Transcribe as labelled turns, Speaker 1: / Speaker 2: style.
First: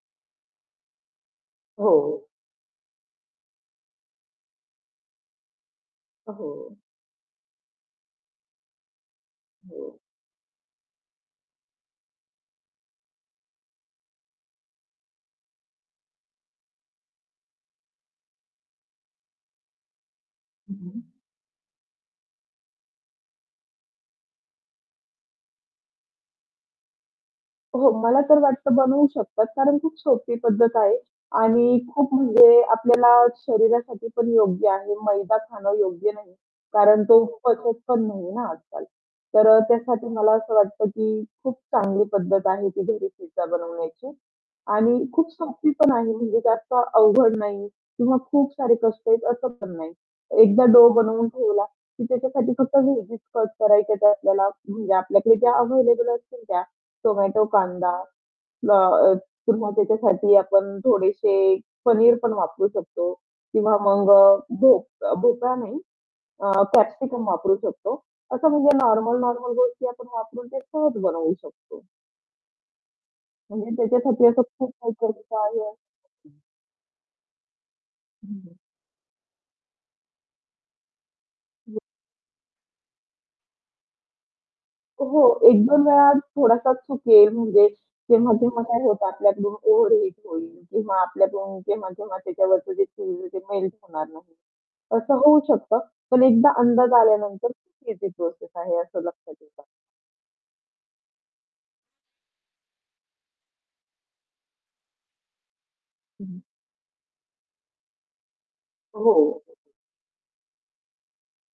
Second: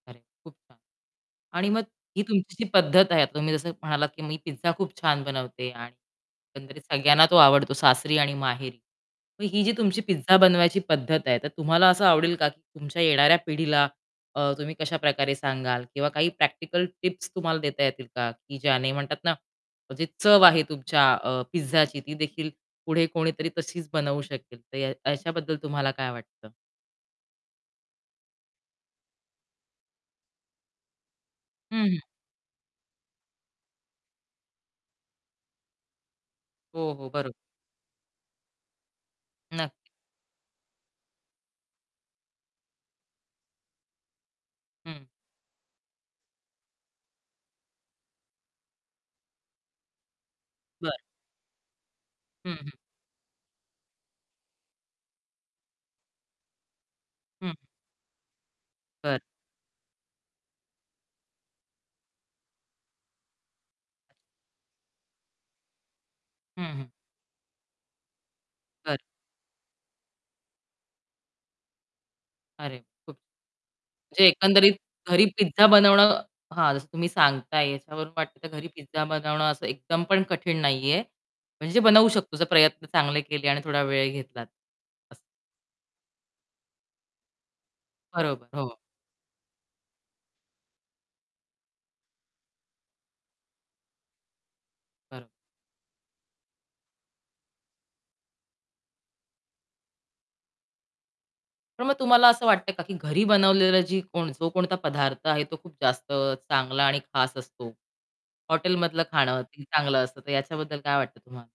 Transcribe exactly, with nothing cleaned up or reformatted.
Speaker 1: अरे! खूप छान. आणि मग
Speaker 2: हो,
Speaker 1: ही
Speaker 2: हो.
Speaker 1: तुमची जी पद्धत आहे. आता तुम्ही जसं म्हणालात, की मी पिझ्झा खूप छान बनवते. आणि
Speaker 2: अ, हो.
Speaker 1: एकंदरीत सगळ्यांना तो आवडतो, सासरी आणि माहेरी. मग ही जी तुमची
Speaker 2: हो.
Speaker 1: पिझ्झा बनवायची पद्धत आहे, तर तुम्हाला असं आवडेल का की तुमच्या येणाऱ्या पिढीला अ, तुम्ही कशा प्रकारे सांगाल, किंवा काही प्रॅक्टिकल टिप्स तुम्हाला देता येतील का? की ज्याने म्हणतात ना, म्हणजे चव आहे
Speaker 2: हं,
Speaker 1: तुमच्या
Speaker 2: हं.
Speaker 1: अ, पिझ्झाची, ती देखील पुढे कोणीतरी तशीच बनवू शकेल. तर या याच्याबद्दल तुम्हाला काय वाटतं?
Speaker 2: हो, मला तर वाटतं बनवू शकतात, कारण खूप सोपी पद्धत आहे आणि
Speaker 1: हं, हं.
Speaker 2: खूप म्हणजे आपल्याला शरीरासाठी पण योग्य आहे. मैदा खाणं योग्य नाही,
Speaker 1: हो,
Speaker 2: कारण
Speaker 1: हो,
Speaker 2: तो
Speaker 1: बरं.
Speaker 2: पचत पण नाहीये ना, आज-काल. तर अ,
Speaker 1: नक्की.
Speaker 2: त्यासाठी मला असं वाटतं, की खूप चांगली पद्धत आहे, की घरी पिझ्झा बनवण्याची.
Speaker 1: हं,
Speaker 2: आणि
Speaker 1: हं.
Speaker 2: खूप सोपी पण आहे, म्हणजे जास्त अवघड नाही किंवा खूप सारे कष्ट आहेत, असं पण नाही. एकदा डो
Speaker 1: बरं.
Speaker 2: बनवून ठेवला, की त्याच्यासाठी
Speaker 1: हं, हं.
Speaker 2: फक्त व्हेजीस कट करायच्या त्या आपल्याला, म्हणजे आपल्याकडे ज्या अव्हेलेबल असतील त्या. टोमॅटो,
Speaker 1: हं.
Speaker 2: कांदा. ना अ,
Speaker 1: बरं.
Speaker 2: पुन्हा त्याच्यासाठी आपण थोडेशे पनीर पण वापरू शकतो, किंवा मग अ, भोप अ, भोपळा नाही, अ,
Speaker 1: हं, हं.
Speaker 2: कॅप्सिकम वापरू शकतो. असं म्हणजे
Speaker 1: बरं.
Speaker 2: नॉर्मल-नॉर्मल गोष्टी आपण वापरून ते सहज बनवू शकतो.
Speaker 1: अरे! खूप
Speaker 2: म्हणजे त्याच्यासाठी
Speaker 1: म्हणजे
Speaker 2: असं खूप
Speaker 1: एकंदरीत
Speaker 2: काही
Speaker 1: घरी
Speaker 2: कष्ट
Speaker 1: पिझ्झा
Speaker 2: आहे
Speaker 1: बनवणं
Speaker 2: [unintelligible]
Speaker 1: हां, जसं तुम्ही सांगताय याच्यावरून
Speaker 2: हं,
Speaker 1: वाटतं तर
Speaker 2: हं.
Speaker 1: घरी पिझ्झा बनवणं असं एकदम पण कठीण नाहीये.
Speaker 2: [unintelligible]
Speaker 1: म्हणजे बनवू शकतो, जर प्रयत्न चांगले केले आणि थोडा वेळ घेतलात असं.
Speaker 2: हो, एक दोन वेळा थोडासा चुकेल, म्हणजे
Speaker 1: बरोबर,
Speaker 2: तेव्हा-तेव्हा
Speaker 1: हो.
Speaker 2: काय होतं आपल्याकडून ओव्हर हीट होईल, किंवा आपल्याकडून केव्हा-केव्हा त्याच्यावरचे जे चीझ मेल्ट होणार नाही. असं
Speaker 1: खरं.
Speaker 2: होऊ शकतं, पण एकदा अंदाज आल्यानंतर ईझी प्रोसेस आहे, असं लक्षात येतं.
Speaker 1: तर मग तुम्हाला असं वाटतं आहे का, की घरी बनवलेलं जी कोण जो कोणता पदार्थ आहे, तो खूप जास्त
Speaker 2: हं, हं.
Speaker 1: चांगला आणि खास असतो. हॉटेलमधलं
Speaker 2: हो.
Speaker 1: खाणं किती चांगलं असतं, तर याच्याबद्दल काय वाटतं तुम्हाला?